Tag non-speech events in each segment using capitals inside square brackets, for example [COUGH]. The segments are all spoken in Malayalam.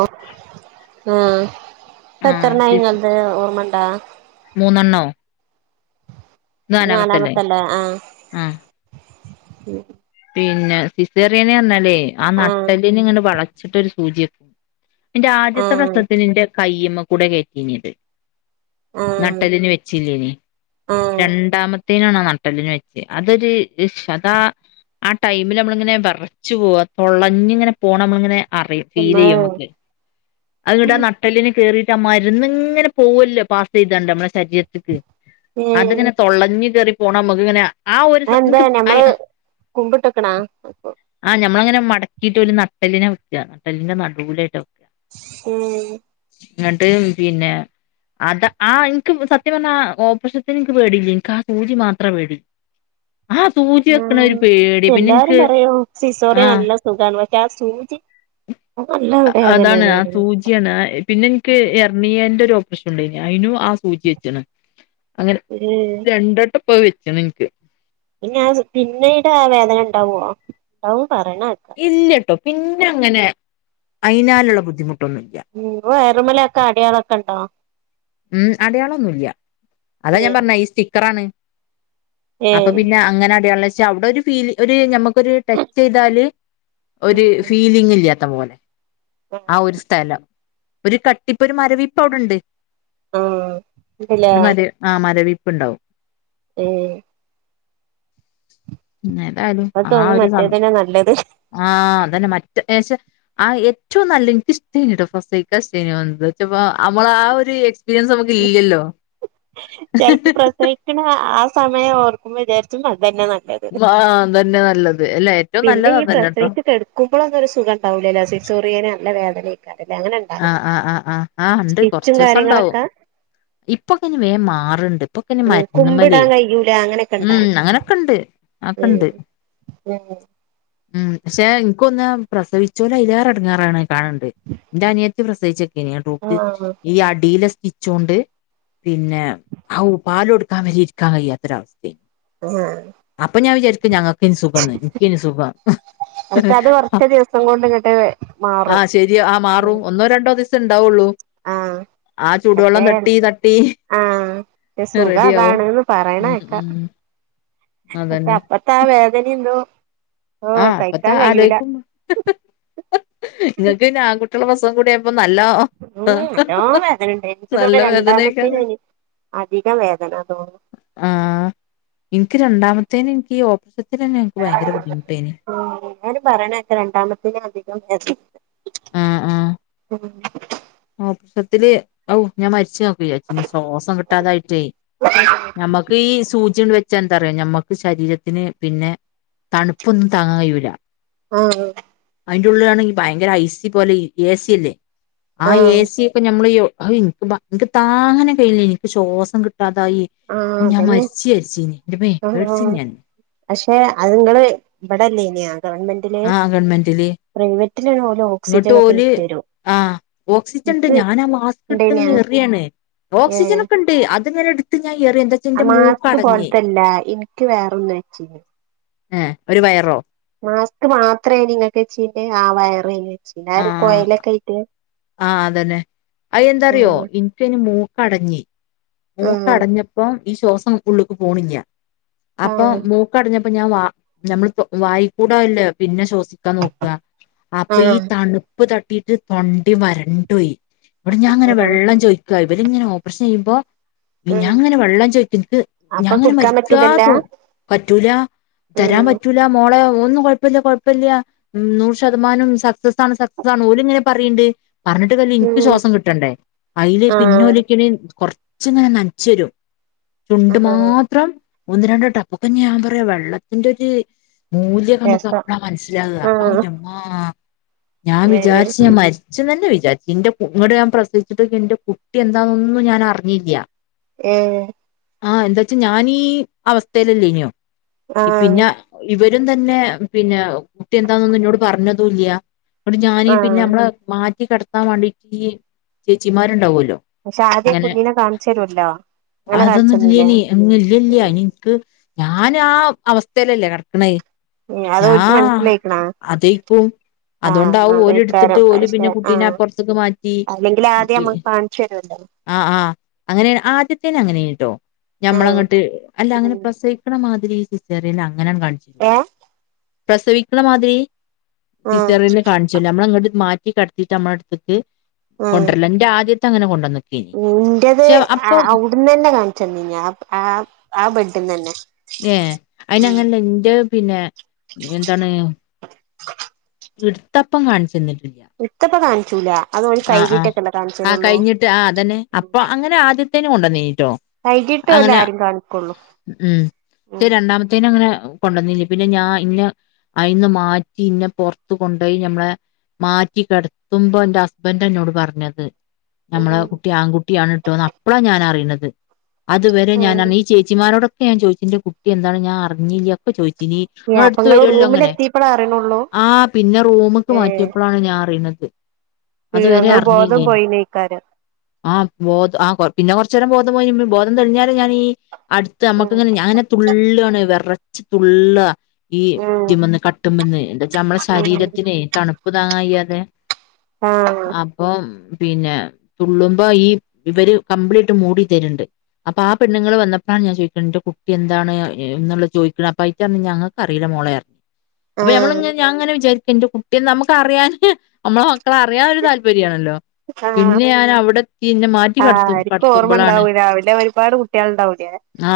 ഓ ഓ ആഹ് പ്പത്രണ്ണായി സിസ് ഇങ്ങൾത് ഓർമണ്ടോ? മൂന്നെണ്ണോ? ഇത് നാലാമത്തല്ലേ? ആ ആഹ് ങ്‌ഹും പിന്നെ സിസേറിയന് ന്നർഞ്ഞാല്ലേ ആ ആഹ് നട്ടെല്ലിന് ഇങ്ങനെ വളച്ചിട്ടൊരു സൂചിയ്ക്കും ന്റെ ആദ്യത്തെ ആഹ് പ്രശ്നത്തിന് ന്റെ കയ്യ്മ്മ കൂടെ കേറ്റീനത് ആഹ് നട്ടല്ലിന് വെച്ചില്ലേനി ആഹ് രണ്ടാമത്തേനാണോ നട്ടല്ലിന് വെച്ച് അതൊരു ശദാ ആ ടൈമില് നമ്മളിങ്ങനെ വെറച്ച് പോവാ. തൊളഞ്ഞ് ങ്ങനെ പോണ നമ്മളിങ്ങനെ അറിം. ഇമ്മേ ഫീലെയ്യും മ്മക്ക്. അതൂട്ടആ നട്ടല്ലിന് കേറി മര്ന്ന്ങ്ങനെ പോവല്ലേ പാസെയ്താണ്ട് നമ്മളെ ശരീരത്തിക്ക് ഏഹ് അതിങ്ങനെ തൊള്ളഞ്ഞ് കേറി പോണം നമ്മക്ങ്ങനെ ആ ഒര് സ അതെന്താ ന്ക്ക് ഐ ഞമ്മള് കുമ്പിട്ട്ക്ക്ണാ ആ ഞമ്മളങ്ങനെ മടക്കിട്ട് ഓല് നട്ടല്ലിനാ വെക്ക. നട്ടല്ലിന്റെ നടൂലായിട്ടവെക്ക ഉം ഇങ്ങട്ട് പിന്നെ അത ആ ഇൻക്ക് സത്യം പർഞ്ഞാ ആ ഓപ്രഷത്തിന് ൻക്ക് പേടില്യ. ൻക്കാ സൂചി മാത്രാ പേടി ആഹ് സൂചി വെക്ക്ണ ഒരു ആഹ് പേടി പിന്നെ എല്ലാരും ൻക്ക് പറയും സിസോറിയ ആഹ് നല്ല സുഖാണ് പക്ഷെ ആ സൂചി അത് നല്ല അതാണ് വേദനേണ് ആ തൂ പറയും ജി യാണ്. പിന്നെ ൻക്ക് എർണിയന്റെ ഒരു ഓപ്പറേഷൻ ണ്ടായീനി. അയ്നും ആ സൂചി വെച്ണ് അങ്ങനെ ഏഹ് രണ്ടോട്ടം പോ ത് വെചെണ് ൻക്ക് പിന്ന ആ പിന്നീട് ആ വേദന ണ്ടാവോ. ണ്ടാവും പറിണെക്ക ഇല്ലട്ടോ പിന്നെ അങ്ങനെ അയ്നാല്ള്ള ബുദ്ധിമുട്ട് ഉം പൊ വയറ്മ്മലൊക്കെ അടയാളൊക്കെ ണ്ടോ ഉം അടയാളന്നുല്യ. അതാ ഞാൻ ഏഹ് പറഞ്ഞെ ഈ സ്റ്റിക്കറാണ്. അപ്പൊ ഏഹ് പിന്നെ അങ്ങനെ അടയാളച അവ്ടെഒരു ഫീല്. ഒരു ഞമ്മക്കൊരു ടച്ച്യ്താല് ഒരു ഉം ഫീലിങ്ങ് ഇല്യത്ത പോലെ. ആഹ് ആ ഒരു സ്ഥലം ഒരു കട്ടിപ്പ് ഒരു മരവിപ്പ് അവ്ടെണ്ട് ആഹ് ഉണ്ടല്ലേ ഒരു മര് ആഹ് മരവിപ്പ്ണ്ടാവും ഉം ഏതായാലും അപ്പൊ ആ തോന്നും ഒരു സം മറ്റേതന്നെ നല്ലത് ആ അതന്നെ മറ്റേശ ആ ഏറ്റവും നല്ല ഇൻക്ക് ഇഷ്ടായിനൂട്ടോ ഫാസ്റ്റ് വച്ചപ്പോ നമ്മള ആ ഒരു ഇത് എക്സ്പീരിയൻസ് നമുക്ക് ഇല്ലല്ലോ. ചെലപ്പോ പ്രസവിക്കണ ആ സമയം ഓർക്കുമ്പോ വിചാരിച്ച മതി ആ അതന്നെ നല്ലത്. അല്ല ഏറ്റവും പിന്നെ നല്ലത് ഈ അതന്നെട്ടോ പ്രസവിച്ച് കടക്കുമ്പോളൊന്നൊരു സുഖം ഉണ്ടാവൂല്ലല്ലോ സിക്സോറിയേെ നല്ല വേദനെക്കാരം. ആ ആ ആ ആ ഇണ്ട് സ്റ്റിച്ചും കൊറച്ചോസം ണ്ടാവും. കാര്യങ്ങളൊക്കെ ഇപ്പൊക്കെ വേം മാറണ്ട് ഇപ്പൊ. ഇപ്പൊ ആ ഉം മരുന്നുമ്മല് കുമ്പിടാൻ കഴിയൂല അങ്ങനെയൊക്കെ മ് ഇണ്ടാ അങ്ങനൊക്കെ ഇണ്ട്. ഉം ആകണ്ട്. ഉം. മ് ഉം പക്ഷെ ഇനിക്കൊന്ന താ പ്രസവിചോലെ അയിലേറെ എടങ്ങേറാണ് കാണണ്ട് എന്റെ അനിയത്തി പ്രസവിച്ച് യെ ആഹ് ഈ അടിലെ -സ്ലിച്ച്. ച്ചൊണ്ട് പിന്നെ ഹൗപാൽ കൊടുക്കാൻ വരെ ഇരിക്കാൻ കഴിയാത്തൊരവസ്ഥ. ആഹ് അപ്പൊ ഞാൻ വിചാരിക്കും ഞങ്ങൾക്ക്കെനി സുഖംന്ന്. ഇനിക്കെനി സുഖം. പക്ഷെ യെഹ് അത് അ കൊറച്ച് ദിവസം കൊണ്ട് ഇങ്ങട്ട് ആ മാറും ശരിയ ഉം മാറും ഒന്നോ രണ്ടോ ദിവസ ഇണ്ടാവോള്ളൂ ആഹ് ആ ചൂടുവെള്ളം തട്ടി തട്ടി ആ സുഖ റെഡിയാവും അതാണ്ന്ന് ഉം പറണേക്ക. ഉം പ അതന്നെ അപ്പത്താ വേദനിം ന്തോ ആ അപ്പത്തെ ആലോയിക്കും നിങ്ങൾക്ക് ന്നെ ആൺകുട്ട്യാളെ പ്രസവം കൂടിയായപ്പോ ഉം ന്നല്ലോം വേദനണ്ടയ് എനിക്ക് നല്ല തോന്നാ വേദനേക്കാരം രണ്ടാമത്തിനെയ്നു അധികം വേദനന്ന് തോന്നും. ഇന്ക്ക് രണ്ടാമത്തെന് നിക്ക് ഈ ഓപറേഷത്തിന് എനിക്ക് ഭയങ്കര ബുദ്ധിമുട്ട്. ഉം എല്ലാരും പറയണേക്ക രണ്ടാമത്തിന് അധികം വേദന. ആ ആ. ഉം. [UNINTELLIGIBLE] മൊത്തത്തിൽ ഞാൻ മരിച്ചോ [UNINTELLIGIBLE] സോസം കിട്ടാതായിട്ടേ നമ്മുക്ക് ഈ സൂജി [UNINTELLIGIBLE] വെച്ചാ എന്താറിയോ നമ്മക്ക് ശരീരത്തിന് പിന്നെ തണുപ്പൊന്നും താങ്ങൻ കഴിയൂല. ആആ. അതിന്റെ ഉുള്ളാണെങ്കിൽ ഭയങ്കര ഐസ് പോലെ എ സി അല്ലേ ആ എ ആഹ് സി ഒക്കെ നമ്മൾ ഒ അ എനിക് [UNINTELLIGIBLE] എനിക്ക് ശ്വാസം കിട്ട [UNINTELLIGIBLE] കിട്ടാതായി ഒ ആഹ് ഞാൻ അതന്നെ മരിചേരിച്ചീനീ ന്റെമ്മേ ആഹ് ആഹ് പേടിച്ചിന്ന് ഞാൻ. പക്ഷെ അത്ങ്ങള് ഇവിടെല്ലെനെയാ. ഗവൺമെന്റിലെ ആ ഗവൺമെന്റില് പ്രൈവറ്റിലണ ഓലെ ഓക്സിജൻ ഒക്കെ വെച്ച് തരും. ആ ഓക്സിജൻ ണ്ട് ഞാനാ മാസ്ക് ഇണ്ടേന്യാ എടുത്ത്ങ്ങനെ എറിയാണ് ഓക്സിജൻ ഏഹ് ഒക്കെണ്ട് അത് [UNINTELLIGIBLE] എട്ത്ത് ആ മാസ്ക് പോലതല്ല ഇനിക്ക് വേറെൊന്ന വെച്ചിന്. ആ ഒരു വയറോ? മാസ്ക് മാത്രേനീ നിങ്ങൾക്ക്ച്ചീനെ ആ [UNINTELLIGIBLE] ആ കൊയലൊക്കായിട്ട് ആ അതന്നെ അയ എന്താറിയോ ആഹ് ഇനിക്ക ഇനി മൂ കടഞ്ഞി ആഹ് മൂക്കടഞ്ഞപ്പം ഈ ശ്വാസം ഉള്ളുക്ക് പോണില്ലാ. അപ്പൊ ആഹ് മൂക്കടഞ്ഞപ്പോ ഞാൻ വാ [UNINTELLIGIBLE] വായിക്കൂടാല്ലേ പിന്നെ ശോ [UNINTELLIGIBLE] നോക്ക അപ്പൊ ഈ ആഹ് തണുപ്പ് തട്ടിട്ട് തൊണ്ടിം വരണ്ട പോയി. [UNINTELLIGIBLE] ഞാൻ അങ്ങനെ ആഹ് വെള്ളം ചോയിക്ക ഇവര് ഇങ്ങനെ ഓപ്പറേഷൻ ചെയ്യുമ്പോ ഉം ഞാങ്ങനെ വെള്ളം ചോയ്ക്ക ൻക്ക് അപ്പൊ ഞാൻങ്ങനെ കുടിക്കാൻ മരിക്കാ പറ്റൂലല്ല തോന്ന പറ്റൂല തരാൻ ഉം പറ്റൂല മോളെ ന്നും കൊയപ്പല്ല കൊയപ്പല്ല നൂറ് ശതമാനം സക്സസ് ആണ് സക്സാസ് ണ് ഓൽ ങ്ങനെ പറയിണ്ട്. പറഞ്ഞിട്ട് കര്യല്ല ഇൻക്ക് ഉം ശ്വാസം കിട്ടണ്ടേ അതില് പിന്നെ ആഹ് [UNINTELLIGIBLE] ച്ചിങ്ങനെ നൻച്ചരും ചുണ്ട് ആഹ് മാത്രം. ഒന്ന് രണ്ട് ടാ അപ്പൊ ഞാൻ പറയാ വെള്ളത്തിന്റെ ഒരു മൂല്യം നമുക്ക് രസം അപ്പഴാ മനസ്സിലാകാ ഔ ആഹ് എൻ്റുമ്മാ ഞാൻ ഏഹ് വിചാരിച്ചു ഞാൻ മരിച്ചന്നന്നെ വി വിചാരിച്ച് എൻ്റെ കു ഇങ്ങട് ഞാൻ പ്രസവിച്ചിട്ട് എന്റെ കുട്ടി എന്താന്നൊന്നും ഞാൻ അറിഞ്ഞില്ല. ഏ ആ എന്താച്ചാ ഞാനീ അവസ്ഥയിലല്ലേഞ്ഞൂ ആഹ് പിന്നെ ഇവ രും തന്നെ പിന്നെ കുട്ടി എന്താന്നൊന്നും എന്നോട് പറഞ്ഞതും ഇല്ല. അതോണ്ട് ഞാന് പിന്നെ ആഹ് നമ്മളെ മാറ്റി കിടത്താൻ വേണ്ടിട്ട് ഈ ചേച്ചിമാരുണ്ടാവല്ലോ പക്ഷെ ആദ്യ ഇങ്ങനെ കുഞ്ഞിനെ കാണിച്ചു തരുവല്ലോ അങ്ങനെ അതൊന്നും കാണിച്ചന്നില്ലേ ഇല്ലേനി ഇല്ലല്ല എൻക്ക് ഞാനാ അവസ്ഥയിലല്ലേ കിടക്കണയ് അത് ഞാ ഓൽക്ക് മനസ്സിലായിക്കണാ അതേക്കും ആഹ് അതുകൊണ്ടാവും ഓല് എടുത്തിട്ട് അതേക്കാരം ഓല് പക്ഷെ പിന്നെ കുട്ടീനെ ആഹ് പൊറത്തേക്ക് മാറ്റി അല്ലെങ്കിൽ ആദ്യം പി നമ്മുക്ക് കാണിച്ചു തരുവല്ലോ ആ ആ അങ്ങനേണ്. ആ [UNINTELLIGIBLE] അങ്ങനേൺട്ടോ ആഹ് ഞമ്മളെങ്ങട്ട് അല്ല അങ്ങനെ ഉം പ്രസവിക്കണമാതിരി സിസേറിയനാ അങ്ങനൊന്നും കാണിച്ചു തരൂല. ഏഹ് പ്രസവിക്കണ മാതിരി ആഹ് സിസേറിയനെകാണിച്ചു തരൂല. നമ്മളങ്ങട് മാറ്റി കടത്തിട്ട് നമ്മടെ അടുത്തക്ക് ആഹ് കൊണ്ടുവരല. എന്റെ ആദ്യ ത്തെ അങ്ങനെ കൊണ്ടന്ന് ഇന്റത് അ അവിടന്ന് തന്നെ കാണിച്ചന്നേനി ആ ആ ആ ബെഡിന്ന് തന്നെ. ഏ അയിന് ഉം അങ്ങനല്ല എന്റെ പിന്നെ എന്താണ് എടുത്തപ്പം കാണിച്ചെന്നി ല്ല. ഇത്തപ്പ കാണിച്ചൂല അത് ഓല് ആ ആ കഴുകിട്ടൊക്കെല്ലേ ആ കാണിച്ചരുള്ളൂ കഴിഞ്ഞിട്ട് ആ അതന്നെ അപ്പൊ അങ്ങനെ ആദ്യ ത്തേന് കൊണ്ടൊന്നേനീട്ടോ കഴുകിയിട്ട് ഓല് അങ്ങനെ ആരും കാണിക്കുള്ളൂ ഉം ഉം രണ്ടാമത്തേന് അങ്ങനെ അങ്ങനെ കൊണ്ടുവന്നില്ല പിന്നെ ഞാൻ ഇന്നെ അയിന്ന് മാറ്റി ഇന്നെ പുറത്തു കൊണ്ടുപോയി ഞമ്മളെ മാറ്റി കെടത്തുമ്പോന്റെ ഹസ്ബൻഡ് എന്നോട് പറഞ്ഞത് ഞമ്മളെ ഉം കുട്ടി ആങ്കുട്ടിയാണ് ട്ടോന്ന് അപ്പളാ ഞാനറിയണത്. അതുവരെ ഞാൻ അണ് ഈ ചേച്ചിമാരോടൊക്കെ ഞാൻ ചോയ്ച്ച് എന്റെ കുട്ടി എന്താണ് ഞാൻ അറിഞ്ഞില്ല്യ ഒക്കെ ചോയ് ഇനി അപ്പൊ നമ്മടെടുത്ത് ഇങ്ങള് വരുവല്ലോങ്ങനെ റൂമിലെത്തിയപ്പളാ അറിയണുള്ളൂ ആ പിന്നെ റൂമ്ക്ക് ഏ മാറ്റിയപ്പോഴാണ് ഞാ അറിയ്ണത്. ഞങ്ങള് ബോധം പോയി ഇനീക്കാന്. ആ ബോധം ആ കൊ പിന്നെ കൊറച്ചേരം ബോധം പോയി ബോധം തെള്ഞ്ഞാലാ ഞാനീ അടുത്ത് ഉം അമ്മക്ക്ങ്ങനെ ഞാനാ തുള്ളാണ് വിറച്ച് തുള്ളാ. ഈ ഉം ഇതിമ്മ്ന്ന് കട്ടുമന്ന് നമ്മളെ ഉം ശരീരത്തിനെ തണുപ്പ് താങ്ങാകയ്യാതെ ആഹ് അപ്പൊം പിന്നെ തുള്ളുമ്പോ ഈ ഇവര് കമ്പിളിട്ട് മൂടി തരുണ്ട് അപ്പൊ ആ പെണ്ണുങ്ങള് വന്ന ഞാൻ ചോദിക്കണ്ട് ന്റെ കുട്ടി എന്താണ് എന്നുള്ള ചോദിക്കണ് അപ്പയിറ്ററഞ്ഞ് ഞങ്ങക്കറില്ല മോളെ റഞ്ഞ് അപ്പൊ ഞമ്മള് ആഹ് പഞ്ഞ് ഞാങ്ങനെ ന്റെ കുട്ടി നമുക്കറിയാന് അമ്മളെ മക്കളെ അറിയാനൊരു താല്പര്യാണല്ലോ. ആഹ് പിന്നെ ഞാനവിടെത്തി ന്നെ മാറ്റി കടത്തും ആർക്കും ഓർമ്മ കടത്തുമ്പോളാണ് ഉണ്ടാവൂല രാവിലെ ഒരുപാട് കുട്ടികളുണ്ടാവൂലേ ആ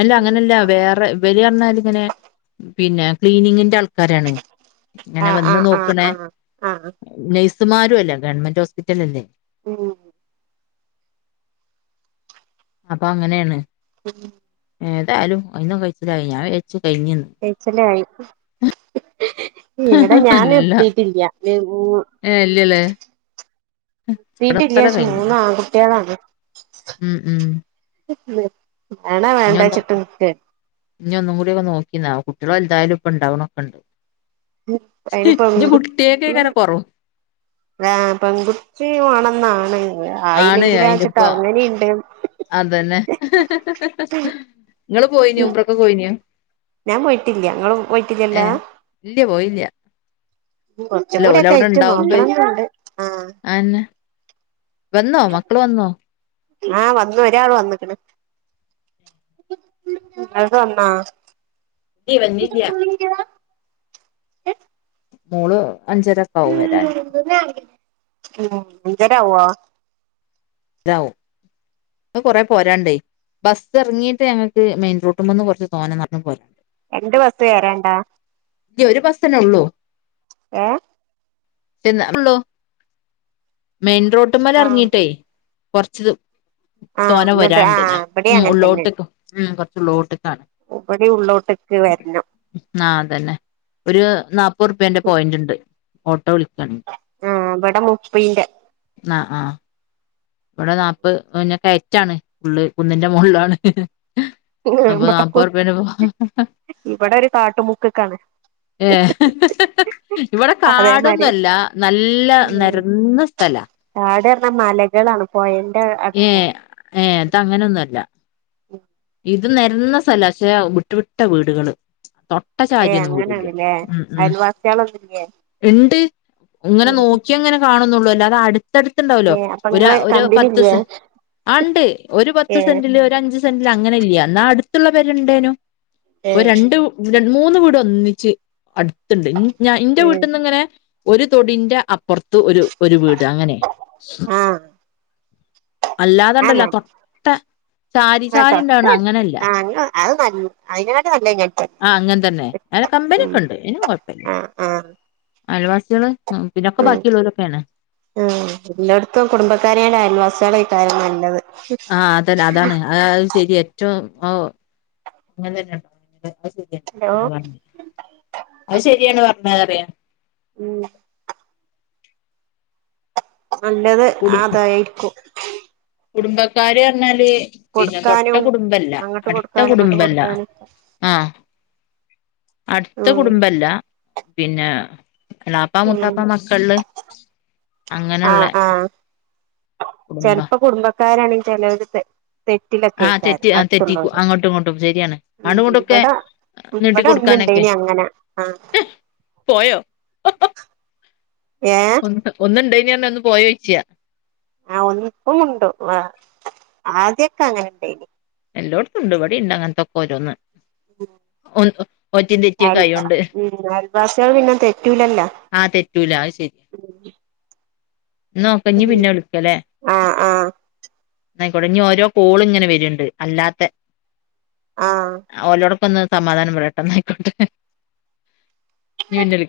അല്ല അങ്ങനല്ല വേറെ ഇവര്റഞ്ഞാല് ഇങ്ങനെ പിന്നെ ക്ലീനിങ്ങിന്റെ ആൾ ക്കാരാണ് അങ്ങനെ ആഹ് വന്ന് ആഹ് ആഹ് നോക്ക്ണേ ആഹ് ആഹ് സ് സ്മാരും അല്ല ഗവൺമെന്റ് ഓസ്പിറ്റലല്ലേ. ഉം അപ്പൊ ങ്ങനെയാണ് [INAUDIBLE] ഏതായാലും [UNINTELLIGIBLE] ചേച്ചലായി ഇവിടെ അല്ല ഞാനെത്തീട്ടില്ല. ഏ ഇല്ല്യലേ ത്തീട്ടില്ല്യ. മൂന്നാങ്കുട്ട്യളാണ്. ഉം നി ഒന്നു ഇനി ഒന്നും കൂ ടി നോക്കിന കുട്ട്യള് വലുതായാലും ഇപ്പ ഇണ്ടാവണൊക്കെ ഉണ്ട്. അയിന് ന്റകുട്ടിയക്കെ എങ്ങനെ കൊറവോ പെങ്കുട്ടി വേണന്നാണ് ആണ് അയിനിപ്പം, അതന്നെ ങ്ങള് പോയിനിയൊ ഉമ്രക്ക് പോയിനിയൊ. ഞാൻ പോയിട്ടില്ല്യ, ങ്ങളും പോയിട്ടില്ല്യല്ലാ. ഇല്ല പോയില്ല അല്ല ഓലവ്ടെണ്ടാവുമ്പെ നോക്കണംന്നുണ്ട് ആ അന്നെ വന്നോ മക്കള് വന്നോ ആ വന്ന് ഒരാള് വന്ന്ക്കണ് [UNINTELLIGIBLE] ഇല്ല്യ വന്നില്ല്യ [UNINTELLIGIBLE] മോള് അഞ്ചരക്കാവു വെരാന് ഉം, അഞ്ചര ആവുവോ രാവും കൊറേ പോരാന്ണ്ടേ ബസ്സെറങ്ങീട്ട് ഞങ്ങക്ക് മെയിൻ റൂട്ട്മ്മെന്ന് കൊറച്ച് തോനെ [UNINTELLIGIBLE] രണ്ട് ബസ് കേറാന്ണ്ടാ ഇ ഒര് ബസ്സനേ ള്ളൂ. ഏ [UNINTELLIGIBLE] ഉള്ളു മെയിൻ റോട്ടും ആ മേലെറങ്ങീട്ടേ കുറച്ചിത് ആ തോന എന്നിട്ട് ആ വരാണ്ട് ഞാ ഉം, ഉള്ളോട്ട് ഉം കൊറച്ചള്ളോട്ട്. ഒപ്പടി ഉള്ളോട്ട് ആ, അതന്നെ ഒരു നാപ്പത് റുപ്യേന്റെ പോയിന്റ്ണ്ട്, ഓട്ടോ വിളിക്ക ആ, ഇവിടെ മുപ്പിന്റെ ആ, ആ ഇവിടെ നാല്പ്പത് പിന്നെ കയറ്റാണ് ഫുള്ള് കുന്നിന്റെ മുകളാണ് അപ്പൊ, ഇവിട നാൽപ്പത് റുപ്പിയ ഉണ്ട് ഇപ്പോ ഇവിടെ ഒരു കാട്ടുമുക്ക്ക്കാണ് ഏ ഇവിടെ കാടൊന്നും അതേമാരി അല്ല നല്ല നിരന്ന സ്ഥലാ താഴെ എന്ന മലകളാണ് പൊഴ ഏ ഇത് അങ്ങനെന്നും അല്ല ഇത് നെരന്ന സ്ഥലാ പക്ഷേ വിട്ട് വിട്ട വീടുകള്. തൊട്ട ഏ ചാരിയെന്നും വീടില്ല അങ്ങനെയാണല്ലേ ഉം, ഉം, അയൽവാസികളൊന്നുംല്ലേ ഇണ്ട്. ഇങ്ങനെ നോക്കിയ അങ്ങനെ കാണുന്നുള്ളൂ അല്ലോ അത് അടു ത്തടുത്തുണ്ടാവല്ലോ ഏ അപ്പൊ നിങ്ങള് ഒരു കമ്പനി പത്ത് ഇല്ലേ സെ ആ ഉണ്ട് ഒരു പത്ത് ഏ സെന്റില് ഒരു അഞ്ച് സെന്റ് അങ്ങനില്ലിയാ എന്നാ അടുത്തുള്ള പേരു ണ്ടേനു, ഏ ഒരു രണ്ടു മൂന്ന് വീട് ഒന്നിച്ച് അട്ത്ത്ണ്ട്, ഞാൻ ഇന്റെ ഉം വീട്ടിൽന്ന് ഇങ്ങനെ ഒരു തൊടിന്റെ അപ്പുറത്ത് ഒരു ഒരു വീട് അങ്ങനെ ആ ആ അല്ലാതൊണ്ടല്ല തൊട്ട സാരി ആ സാരിണ്ടാവണ തൊട്ട് അങ്ങനല്ല ആ അത് നല്ല അതിനെക്കാട്ടി നല്ല ഞാൻ തന്നെ. ആ അങ്ങനെ തന്നെ അ കമ്പനി ഉം ണ്ട് അയ്‌ന് കൊഴപ്പില്ല ആ ആ അയൽവാസികള് പിന്നൊക്കെ ഉം, ബാക്കിയുള്ളോരൊക്കെയാണ് ആ എല്ലായിടത്തും കുടുംബക്കാരടെ അയൽവാസമാണ് ഈ കാര്യം നല്ലത്, ആ, അതല്ല അതാണ്, അത് ശരി ഏറ്റവും അങ്ങനെ തന്നാ ഹലോ അത് ശരിയാണ് പറഞ്ഞാ അറിയാ ഉം നല്ലത് കുടു അതായിരിക്കും കാര്യം പറഞ്ഞാല് പിന്നെ തൊട്ട് കൊടുക്കാനും കുടുബല്ല, അങ്ങോട്ട് അടുത്ത കൊടുക്കാനും ഇങ്ങോട്ട് കുടുംബല്ല. കൊടുക്കാനും ആ, അടുത്ത ഉം കുടുംബല്ല പിന്നെ എളാപ്പ ഉം മുത്ത മക്കൾല് അങ്ങനെള്ള ആഹ് ആഹ് ചെലപ്പോ കുടുംബക്കാരണെങ്കി ചിലടത്ത് തെറ്റിലൊക്കെ ആഹ് കേക്കരം തെറ്റി ആഹ് തെറ്റിക്കും അടുത്തുള്ളവര്, അങ്ങോട്ടും ഇങ്ങോട്ടും ശരിയാണ് അങ്ങോട്ടും ഇങ്ങോട്ടൊക്കെ ഇവടെ ഇവടെ ഒന്ന് നീട്ടിക്കൊടുക്കാനൊക്കെ ഉണ്ടേനി അങ്ങനെ, ആ പോയോ. ഏഹ് ഒന്ന് ഒന്നുണ്ടേനി ഒന്ന് പോയോയിച്ച ആ ഒന്നപ്പും ഉണ്ടോ ആ ആദ്യൊക്കെ അങ്ങനെ ഉണ്ടനി. എല്ലോടത്തുണ്ട് ഇവടിണ്ട് അങ്ങനതൊക്കെ ഓരോന്ന് ഒറ്റിം തെറ്റിയൊക്കെ അൽ ആയോണ്ട് ഉം അൽവാസികൾ പിന്നെ തെറ്റുല്ലലോ. ആ തെറ്റൂല അത് ശരി. നോക്കനി പിന്നെ വിളിക്കലേ? ആഹ് ആഹ് ന്നാ ആയിക്കോട്ടെ ഇനി ഓരോ കോളും ഇങ്ങനെ വര്ണ്ട് അല്ലാതെ ആഹ് ഓലോടക്കെ ഒന്ന് സമാധാനം പറയട്ടെ ന്നാ ആയിക്കോട്ടെ ഇഞ്ഞ് പിന്നെ വി